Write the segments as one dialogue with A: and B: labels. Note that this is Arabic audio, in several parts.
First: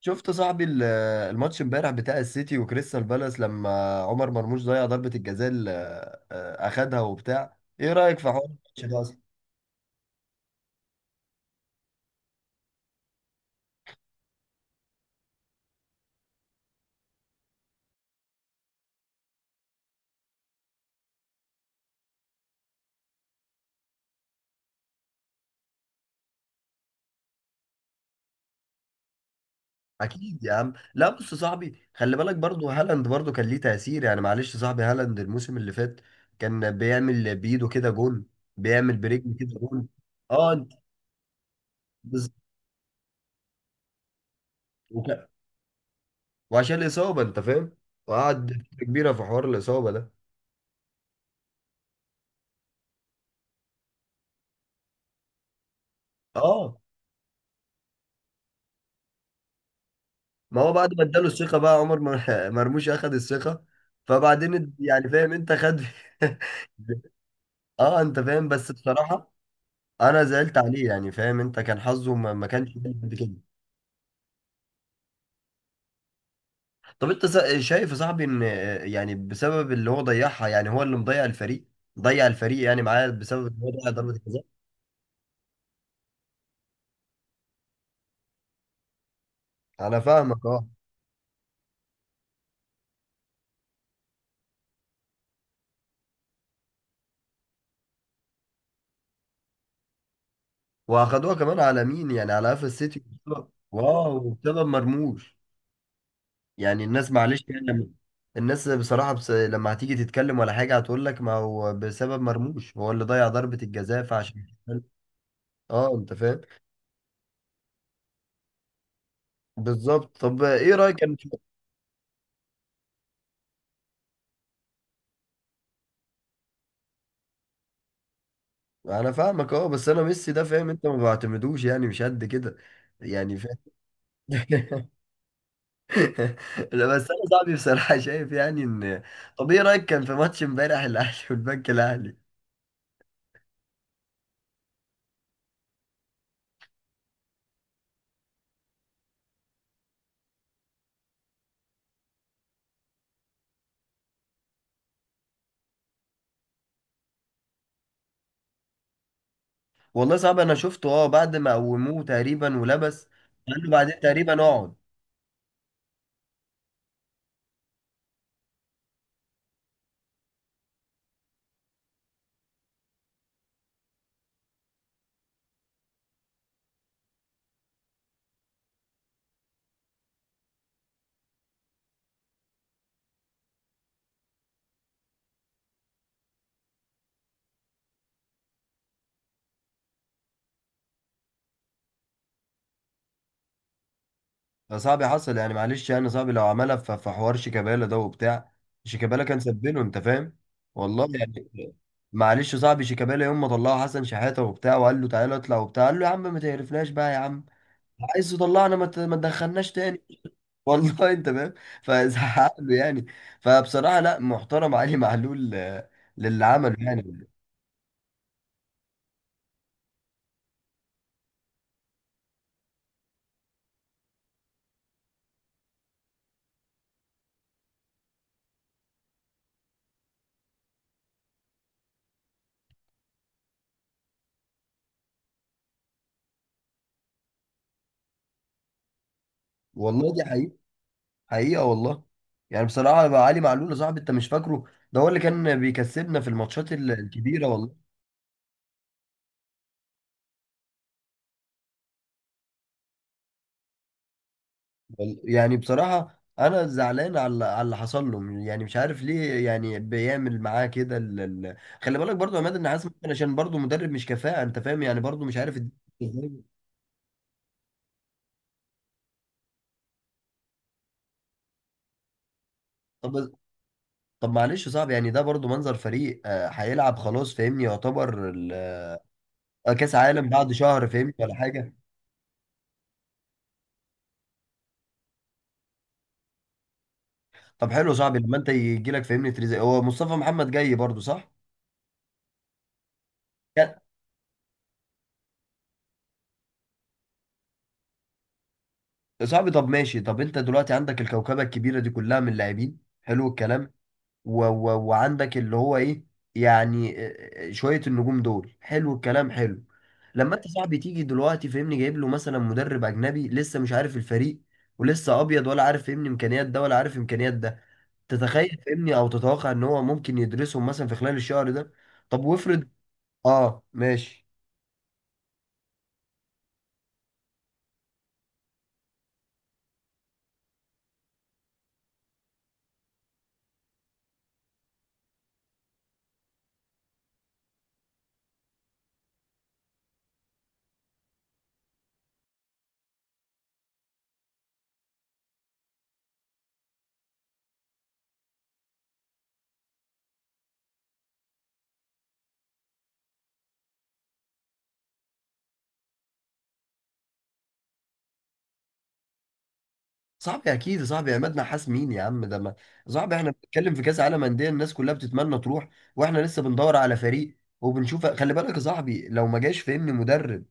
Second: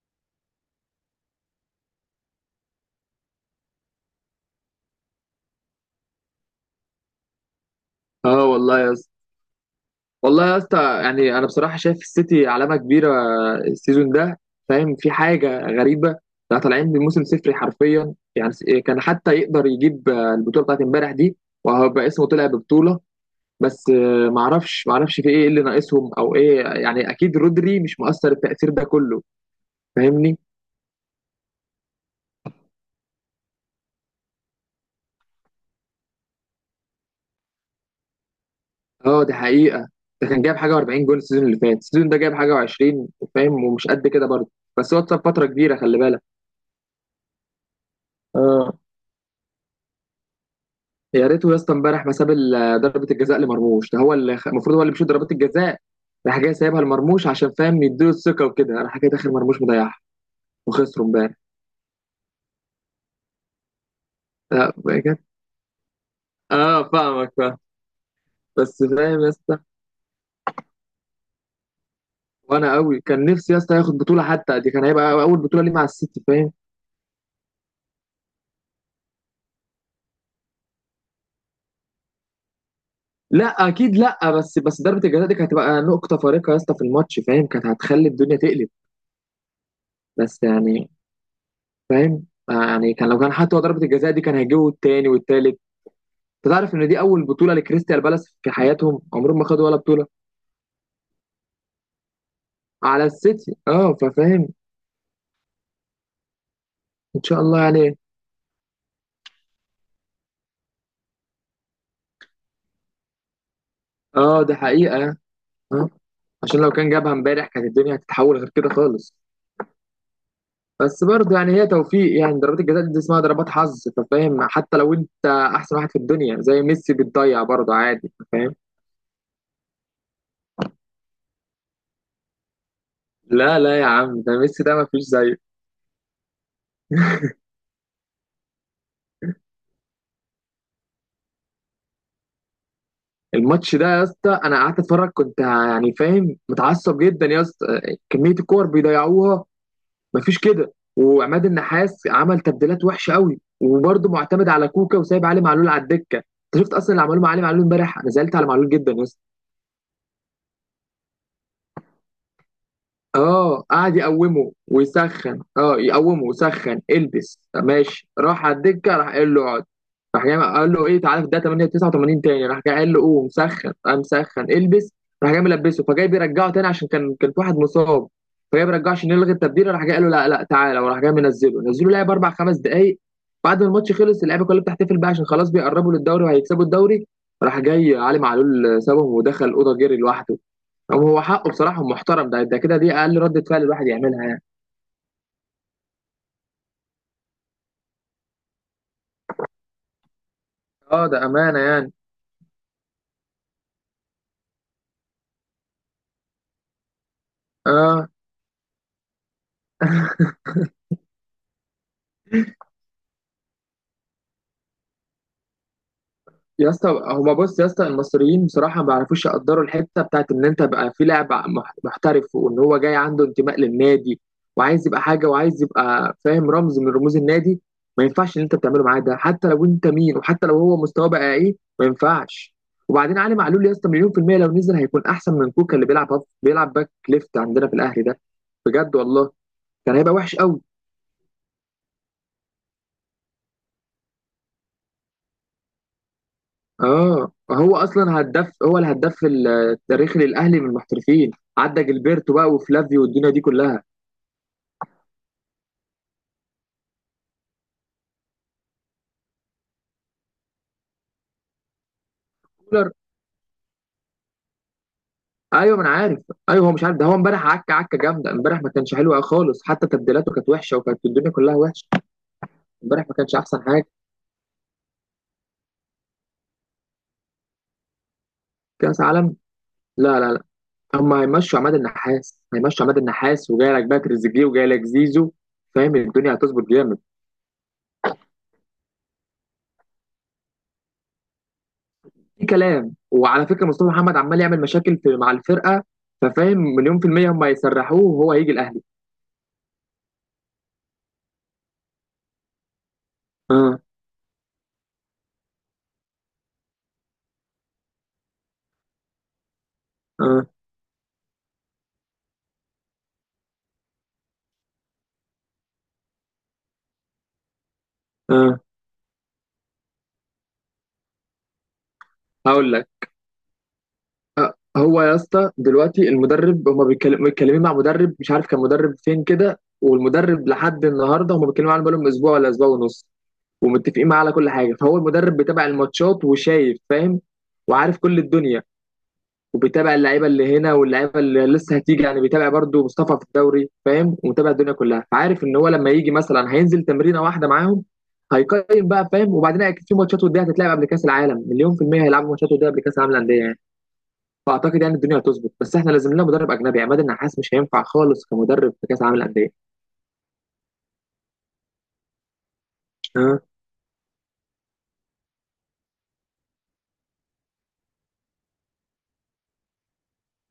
A: شفت صاحبي الماتش امبارح بتاع السيتي وكريستال بالاس، لما عمر مرموش ضيع ضربة الجزاء اللي اخدها وبتاع، ايه رأيك في حوار
B: اه، والله
A: الماتش
B: يا
A: ده
B: اسطى،
A: اصلا؟
B: والله يا اسطى، يعني انا بصراحه شايف السيتي علامه كبيره السيزون ده. فاهم، في حاجه غريبه. ده طالعين بموسم صفري حرفيا، يعني كان حتى يقدر يجيب البطوله بتاعت امبارح دي، وهيبقى اسمه طلع ببطوله. بس معرفش في ايه اللي ناقصهم او ايه، يعني اكيد رودري مش مؤثر التاثير ده كله. فاهمني؟
A: اكيد يا عم. لا بص يا صاحبي، خلي بالك برضو هالاند برضو كان ليه تأثير. يعني معلش يا صاحبي، هالاند الموسم اللي فات كان بيعمل بايده كده جون، بيعمل
B: اه دي
A: برجل كده
B: حقيقه.
A: جون.
B: ده كان
A: اه
B: جايب
A: انت
B: حاجه و40 جول السيزون اللي فات، السيزون ده
A: بز-
B: جايب حاجه و20. فاهم؟ ومش قد كده برضه، بس هو اتصاب
A: وك-
B: فتره كبيره، خلي بالك.
A: وعشان الإصابة انت فاهم، وقعد
B: اه،
A: فترة كبيرة في حوار الإصابة ده.
B: يا ريته يا اسطى امبارح ما ساب ضربه الجزاء لمرموش، ده هو اللي المفروض هو اللي بيشوط ضربات الجزاء. راح جاي
A: اه،
B: سايبها لمرموش عشان فاهم يديله الثقه وكده، راح جاي داخل مرموش مضيعها،
A: ما هو بعد ما
B: وخسروا
A: اداله
B: امبارح.
A: الثقة بقى عمر مرموش اخد الثقة، فبعدين
B: لا
A: يعني
B: بجد.
A: فاهم انت خد.
B: اه فاهمك، فاهم.
A: اه انت فاهم، بس
B: بس فاهم يا
A: بصراحة
B: اسطى،
A: انا زعلت عليه. يعني فاهم انت، كان حظه ما كانش
B: وانا
A: حلو
B: قوي
A: قد
B: كان
A: كده.
B: نفسي يا اسطى ياخد بطوله حتى دي، كان هيبقى اول بطوله ليه مع السيتي. فاهم؟
A: طب انت شايف يا صاحبي ان يعني بسبب اللي هو ضيعها، يعني هو اللي مضيع الفريق، ضيع الفريق يعني معاه، بسبب ان
B: لا
A: هو ضيع
B: اكيد
A: ضربة
B: لا،
A: الجزاء؟
B: بس ضربه الجزاء دي كانت هتبقى نقطه فارقه يا اسطى في الماتش، فاهم؟ كانت هتخلي الدنيا تقلب.
A: انا
B: بس
A: فاهمك اه.
B: يعني فاهم، يعني كان لو كان حتى هو ضربه الجزاء دي كان هيجيبوا التاني والتالت. انت تعرف ان دي اول بطوله لكريستال بالاس في حياتهم، عمرهم ما خدوا ولا بطوله.
A: واخدوها كمان على مين؟ يعني على قفا السيتي.
B: على السيتي، اه
A: واو،
B: ففاهم.
A: بسبب مرموش. يعني الناس
B: ان شاء
A: معلش
B: الله
A: يعني لما
B: يعني.
A: الناس بصراحة، بس لما هتيجي تتكلم ولا حاجة هتقول لك، ما هو بسبب مرموش، هو اللي ضيع ضربة الجزاء،
B: اه
A: فعشان.
B: ده حقيقه. اه،
A: اه انت فاهم.
B: عشان لو كان جابها امبارح كانت الدنيا هتتحول غير كده خالص.
A: بالظبط. طب ايه رأيك؟
B: بس
A: انا.
B: برضه يعني هي توفيق، يعني ضربات الجزاء دي اسمها ضربات حظ، فاهم؟ حتى لو انت احسن واحد في الدنيا زي ميسي بتضيع برضه عادي، فاهم؟
A: انا فاهمك اه، بس انا ميسي ده فاهم انت ما بعتمدوش، يعني مش قد كده يعني فاهم.
B: لا لا يا عم، ده ميسي ده ما فيش زيه.
A: لا بس انا صاحبي بصراحة شايف يعني ان. طب ايه رأيك كان في ماتش امبارح الاهلي والبنك الاهلي؟
B: الماتش ده يا اسطى انا قعدت اتفرج، كنت يعني فاهم متعصب جدا يا اسطى. كميه الكور بيضيعوها، مفيش كده. وعماد النحاس عمل تبديلات وحشه قوي، وبرضه معتمد على كوكا وسايب علي معلول على الدكه. انت شفت اصلا اللي عمله مع علي معلول امبارح؟ انا زعلت على معلول جدا يا اسطى.
A: والله صعب، انا شفته اه، بعد ما قوموه تقريبا ولبس. قال
B: اه،
A: له
B: قعد
A: بعدين تقريبا
B: يقومه
A: اقعد.
B: ويسخن، اه يقومه ويسخن، البس، ماشي، راح على الدكه، راح قال له اقعد. راح جاي قال له ايه تعالى، في ده 8 89 تاني، راح جاي قال له قوم مسخن، قام مسخن البس. راح جاي ملبسه، فجاي بيرجعه تاني عشان كان في واحد مصاب، فجاي بيرجعه عشان يلغي التبديل، راح جاي قال له لا لا تعالى، وراح جاي منزله، نزله لعب اربع خمس دقائق. بعد ما الماتش خلص اللعيبه كلها بتحتفل بقى عشان خلاص بيقربوا للدوري وهيكسبوا الدوري، راح جاي علي معلول سابهم ودخل الاوضه جري لوحده. أو هو حقه، بصراحة محترم. ده كده، دي أقل ردة فعل الواحد يعملها يعني.
A: ده صعب حصل، يعني معلش يعني صعب. لو عملها في حوار شيكابالا ده وبتاع، شيكابالا كان سبله انت فاهم، والله
B: أه ده
A: يعني.
B: أمانة يعني.
A: معلش صعب، شيكابالا يوم ما طلعوا حسن شحاته وبتاع وقال له تعالى اطلع وبتاع، قال له يا عم ما تقرفناش بقى يا عم،
B: أه
A: عايز تطلعنا؟ ما تدخلناش تاني. والله انت فاهم، فزعق له يعني. فبصراحه لا، محترم علي معلول للي
B: يا
A: عمله
B: اسطى،
A: يعني.
B: هما بص يا اسطى، المصريين بصراحة ما بيعرفوش يقدروا الحتة بتاعت إن أنت بقى في لاعب محترف، وإن هو جاي عنده انتماء للنادي وعايز يبقى حاجة وعايز يبقى فاهم رمز من رموز النادي. ما ينفعش إن أنت بتعمله معاه ده حتى لو أنت مين، وحتى لو هو مستواه بقى إيه، ما ينفعش. وبعدين علي معلول يا اسطى مليون في المية لو نزل هيكون أحسن من كوكا اللي بيلعب بيلعب باك ليفت عندنا في الأهلي ده، بجد والله. كان
A: والله
B: هيبقى
A: دي
B: وحش
A: حقيقه.
B: قوي.
A: حقيقه والله. يعني بصراحه بقى علي معلول يا صاحبي، انت مش فاكره؟ ده هو اللي كان بيكسبنا في الماتشات
B: اه
A: الكبيره
B: هو
A: والله.
B: اصلا هداف، هو الهداف التاريخي للاهلي من المحترفين، عدى جilberto بقى وفلافيو والدنيا دي كلها.
A: يعني بصراحة أنا زعلان على على اللي حصل له، يعني مش عارف ليه يعني بيعمل معاه كده. خلي بالك برضو يا عماد، إن حاسس
B: كولر.
A: ممكن عشان برضو مدرب مش كفاءة أنت فاهم. يعني برضو مش عارف
B: ايوه ما انا عارف.
A: إزاي؟
B: ايوه هو مش عارف. ده هو امبارح عكه، عكه جامده امبارح، ما كانش حلو خالص، حتى تبديلاته كانت وحشه وكانت الدنيا كلها وحشه. امبارح ما
A: طب.
B: كانش احسن حاجه.
A: معلش يا صاحبي، يعني ده برضو منظر فريق هيلعب خلاص فاهمني، يعتبر
B: كاس عالم.
A: كأس
B: لا
A: عالم
B: لا لا.
A: بعد شهر
B: هم
A: فاهمني ولا
B: هيمشوا
A: حاجة.
B: عماد النحاس، هيمشوا عماد النحاس وجاي لك بقى تريزيجيه وجاي لك زيزو. فاهم الدنيا هتظبط جامد.
A: طب حلو يا صاحبي، لما أنت يجي لك فاهمني تريزي، هو مصطفى محمد جاي برضو صح؟
B: في كلام، وعلى فكره
A: يا
B: مصطفى محمد عمال يعمل مشاكل في مع الفرقه، ففاهم مليون في المية هم هيسرحوه وهو هيجي الأهلي.
A: صاحبي طب ماشي. طب أنت دلوقتي عندك الكوكبة الكبيرة دي كلها من اللاعبين، حلو الكلام.
B: اه.
A: و و وعندك اللي هو ايه. يعني شوية النجوم دول حلو الكلام، حلو. لما
B: اه.
A: انت صاحبي تيجي دلوقتي فاهمني، جايب له مثلا مدرب اجنبي لسه مش عارف الفريق، ولسه ابيض ولا عارف فاهمني امكانيات ده ولا عارف امكانيات ده، تتخيل
B: اه
A: فاهمني او تتوقع ان هو ممكن يدرسهم مثلا في خلال الشهر ده؟ طب وافرض.
B: هقول لك.
A: اه ماشي.
B: هو يا اسطى دلوقتي المدرب هما متكلمين مع مدرب، مش عارف كان مدرب فين كده، والمدرب لحد النهارده هما بيتكلموا عنه بقالهم اسبوع ولا اسبوع ونص، ومتفقين معاه على كل حاجه. فهو المدرب بيتابع الماتشات وشايف، فاهم؟ وعارف كل الدنيا، وبيتابع اللعيبه اللي هنا واللعيبه اللي لسه هتيجي، يعني بيتابع برضو مصطفى في الدوري، فاهم؟ ومتابع الدنيا كلها. فعارف ان هو لما يجي مثلا هينزل تمرينه واحده معاهم هيقيم بقى، فاهم؟ وبعدين اكيد في ماتشات وديه هتتلعب قبل كاس العالم، مليون في الميه هيلعبوا ماتشات وديه قبل كاس العالم للانديه يعني. فاعتقد يعني الدنيا هتظبط، بس احنا لازم لنا مدرب اجنبي، عماد النحاس مش هينفع خالص كمدرب في كاس العالم للانديه.
A: صاحبي اكيد يا صاحبي، عماد نحاس مين يا عم ده؟ ما صاحبي احنا
B: ها.
A: بنتكلم في كاس عالم انديه، الناس كلها بتتمنى تروح. واحنا لسه بندور على فريق. وبنشوف خلي بالك يا صاحبي، لو ما جاش فهمني مدرب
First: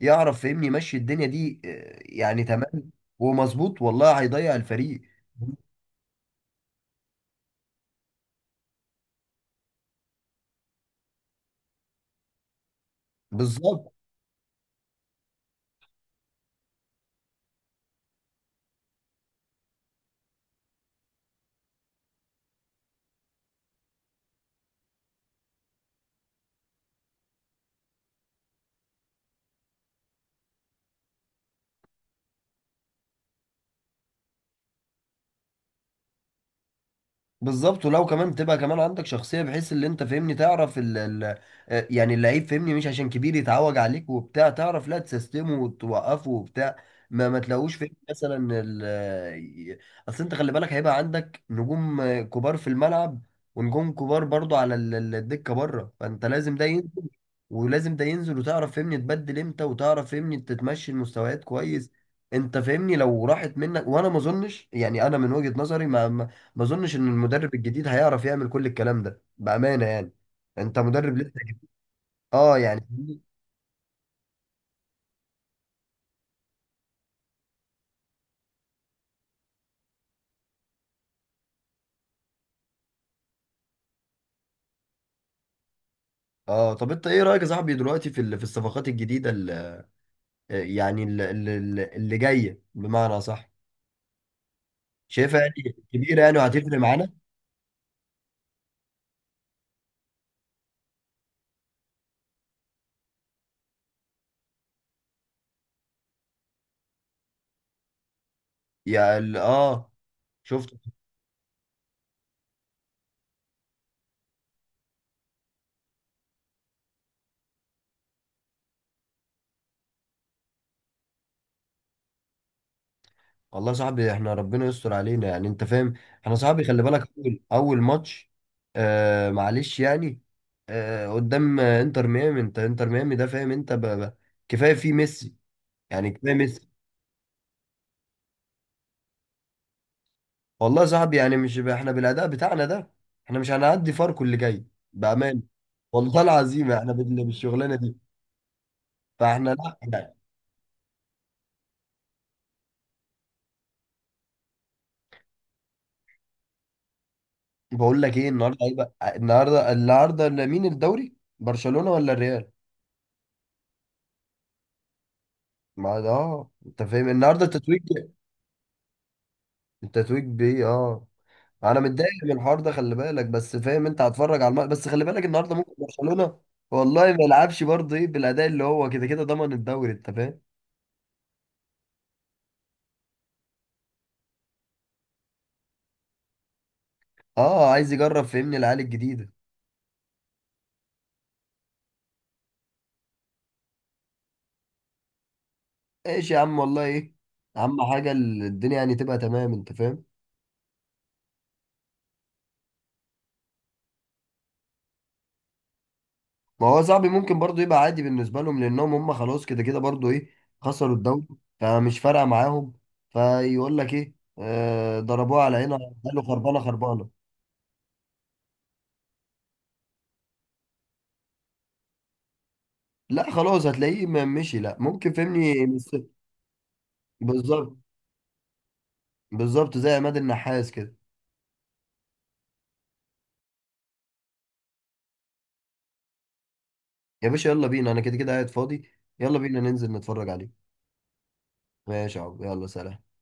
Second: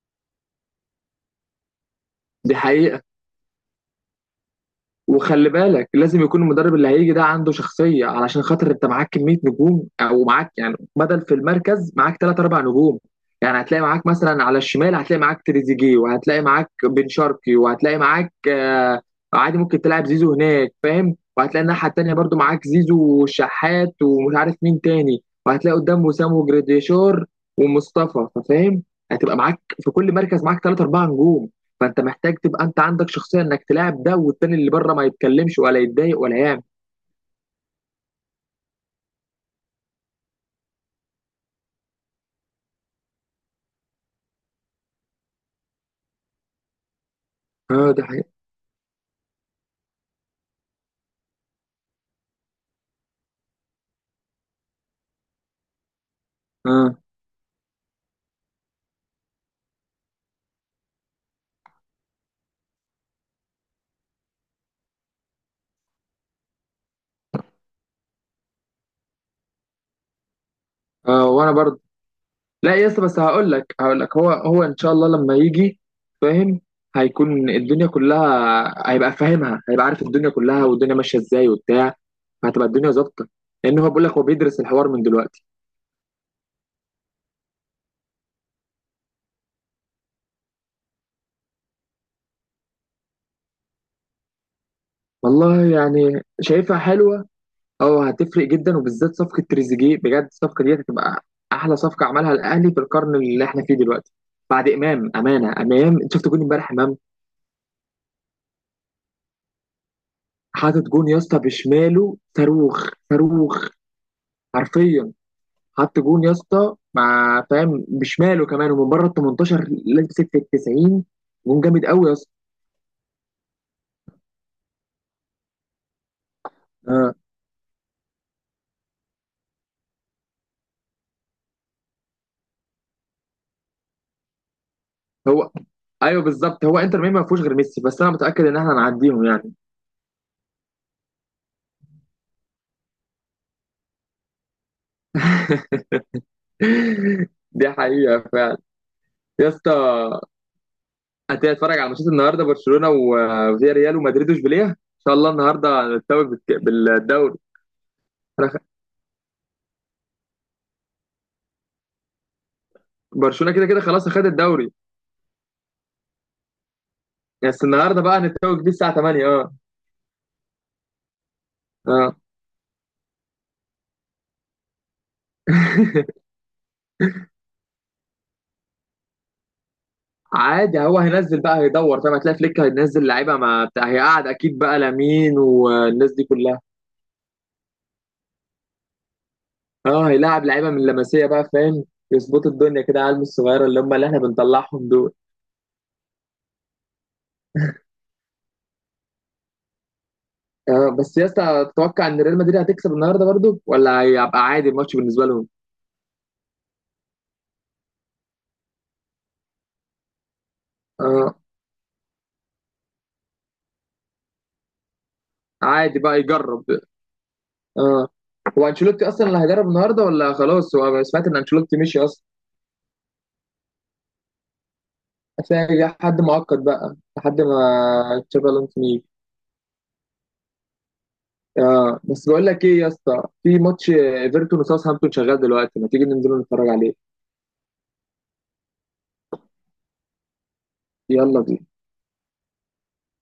A: يعرف فهمني يمشي الدنيا دي يعني
B: دي
A: تمام
B: حقيقه.
A: ومظبوط، والله هيضيع الفريق.
B: وخلي بالك لازم يكون المدرب اللي هيجي ده عنده شخصية علشان خاطر انت معاك كمية نجوم، او معاك يعني بدل في المركز معاك ثلاث اربع نجوم. يعني هتلاقي
A: بالظبط.
B: معاك مثلا على الشمال هتلاقي معاك تريزيجيه، وهتلاقي معاك بن شرقي، وهتلاقي معاك آه عادي ممكن تلعب زيزو هناك، فاهم؟ وهتلاقي الناحية التانية برضو معاك زيزو وشحات ومش عارف مين تاني، وهتلاقي قدام وسام وجراديشار ومصطفى، فاهم؟ هتبقى معاك في كل مركز معاك ثلاث اربع نجوم. فانت محتاج تبقى انت عندك شخصيه انك تلاعب ده والتاني اللي بره ما يتكلمش ولا يتضايق ولا يعمل.
A: بالظبط، ولو كمان تبقى كمان عندك شخصية، بحيث اللي انت فاهمني تعرف ال ال يعني اللعيب فاهمني، مش عشان كبير يتعوج عليك وبتاع، تعرف لا، تسيستمه وتوقفه وبتاع. ما تلاقوش
B: اه
A: فاهمني
B: ده حقيقي.
A: مثلا ي- اصل انت خلي بالك هيبقى عندك نجوم كبار في الملعب، ونجوم كبار برضو على الدكة بره، فانت لازم ده
B: اه.
A: ينزل، ولازم ده ينزل، وتعرف فاهمني تبدل امتى، وتعرف فاهمني تتمشي المستويات كويس. انت فاهمني لو راحت منك، وانا ما اظنش يعني، انا من وجهة نظري ما اظنش ان المدرب الجديد هيعرف يعمل كل الكلام ده بامانه يعني. انت مدرب
B: اه
A: لسه.
B: وانا برضه.
A: اه
B: لا
A: يعني.
B: يا اسطى، بس هقول لك هو ان شاء الله لما يجي، فاهم؟ هيكون الدنيا كلها هيبقى فاهمها، هيبقى عارف الدنيا كلها والدنيا ماشيه ازاي وبتاع، فهتبقى الدنيا ظابطه، لان هو بيقول لك هو بيدرس الحوار من دلوقتي.
A: اه. طب انت ايه رايك يا صاحبي دلوقتي في الصفقات الجديده يعني اللي جايه بمعنى صح، شايفها
B: والله
A: يعني كبيره
B: يعني
A: يعني، وهتفرق
B: شايفها
A: معانا؟
B: حلوه. اه هتفرق جدا، وبالذات صفقه تريزيجيه. بجد الصفقه دي هتبقى احلى صفقه عملها الاهلي في القرن اللي احنا فيه دلوقتي بعد امام. امانه امام، انت شفت جون امبارح امام؟
A: اه شفت.
B: حاطط جون يا اسطى بشماله، صاروخ صاروخ حرفيا. حط جون يا اسطى مع فاهم بشماله كمان، ومن بره ال 18 لمسك في ال 90. جون جامد قوي يا اسطى.
A: والله يا صاحبي احنا ربنا يستر علينا يعني انت فاهم. احنا صاحبي خلي بالك
B: آه.
A: اول اول ماتش. معلش يعني. قدام انتر ميامي. انت انتر ميامي ده فاهم انت كفايه فيه ميسي.
B: هو
A: يعني
B: ايوه
A: كفايه
B: بالظبط،
A: ميسي.
B: هو انتر ميامي ما فيهوش غير ميسي، بس انا متاكد ان احنا هنعديهم يعني.
A: والله يا صاحبي يعني مش احنا بالاداء بتاعنا ده، احنا مش هنعدي فاركو اللي جاي بامان، والله العظيم احنا
B: دي
A: بالشغلانه دي.
B: حقيقه فعلا. يا
A: فاحنا
B: اسطى
A: لا يعني.
B: هتيجي اتفرج على ماتشات النهارده؟ برشلونه وفيا، ريال ومدريد واشبيليه. ان شاء الله النهارده هنتوج بالدوري.
A: بقول لك ايه
B: أنا
A: النهارده،
B: خ-
A: ايه بقى النهارده مين الدوري؟ برشلونه ولا الريال؟
B: برشلونه كده كده خلاص اخد الدوري.
A: ما ده اه انت فاهم، النهارده
B: بس
A: التتويج.
B: النهارده بقى هنتوج بيه الساعه 8. اه
A: التتويج بيه اه. انا متضايق
B: اه.
A: من الحوار ده خلي بالك، بس فاهم انت هتفرج على الماتش، بس خلي بالك النهارده ممكن برشلونه والله ما يلعبش برضه، ايه بالاداء اللي هو كده كده ضمن الدوري انت فاهم.
B: عادي هو هينزل بقى هيدور، فاهم؟ هتلاقي فليك هينزل لعيبه ما بتاع، هيقعد اكيد بقى لامين والناس دي كلها.
A: اه عايز يجرب فهمني العيال الجديده.
B: اه هيلاعب لعيبه من لمسيه بقى، فاهم؟ يظبطوا الدنيا كده، عالم الصغيره اللي هم اللي احنا بنطلعهم دول.
A: ايش يا عم والله ايه. اهم حاجه الدنيا يعني تبقى تمام انت فاهم.
B: آه بس يا اسطى، تتوقع ان ريال مدريد هتكسب النهارده برضو ولا هيبقى عادي الماتش بالنسبه لهم؟
A: ما هو صاحبي ممكن برضو يبقى عادي بالنسبه لهم، لانهم هم خلاص كده كده برضو ايه، خسروا الدوري.
B: آه.
A: فمش فارقه معاهم. فيقول لك ايه. ضربوه على عينها.
B: عادي بقى
A: قالوا خربانه
B: يجرب.
A: خربانه.
B: اه، هو انشيلوتي اصلا اللي هيدرب النهارده ولا خلاص؟ هو أنا سمعت ان انشيلوتي مشي اصلا.
A: لا خلاص، هتلاقيه ما مشي، لا ممكن فهمني
B: هتلاقي جه حد معقد بقى لحد
A: بالظبط.
B: ما تشافي الونسو يجي.
A: بالظبط زي عماد النحاس كده.
B: اه بس بقول لك ايه يا اسطى، في ماتش ايفرتون وساوثهامبتون شغال دلوقتي، ما تيجي ننزل نتفرج عليه.
A: يا باشا يلا بينا، انا كده كده قاعد فاضي. يلا بينا ننزل نتفرج عليه.
B: يلا بينا.
A: ماشي يا عم، يلا سلام.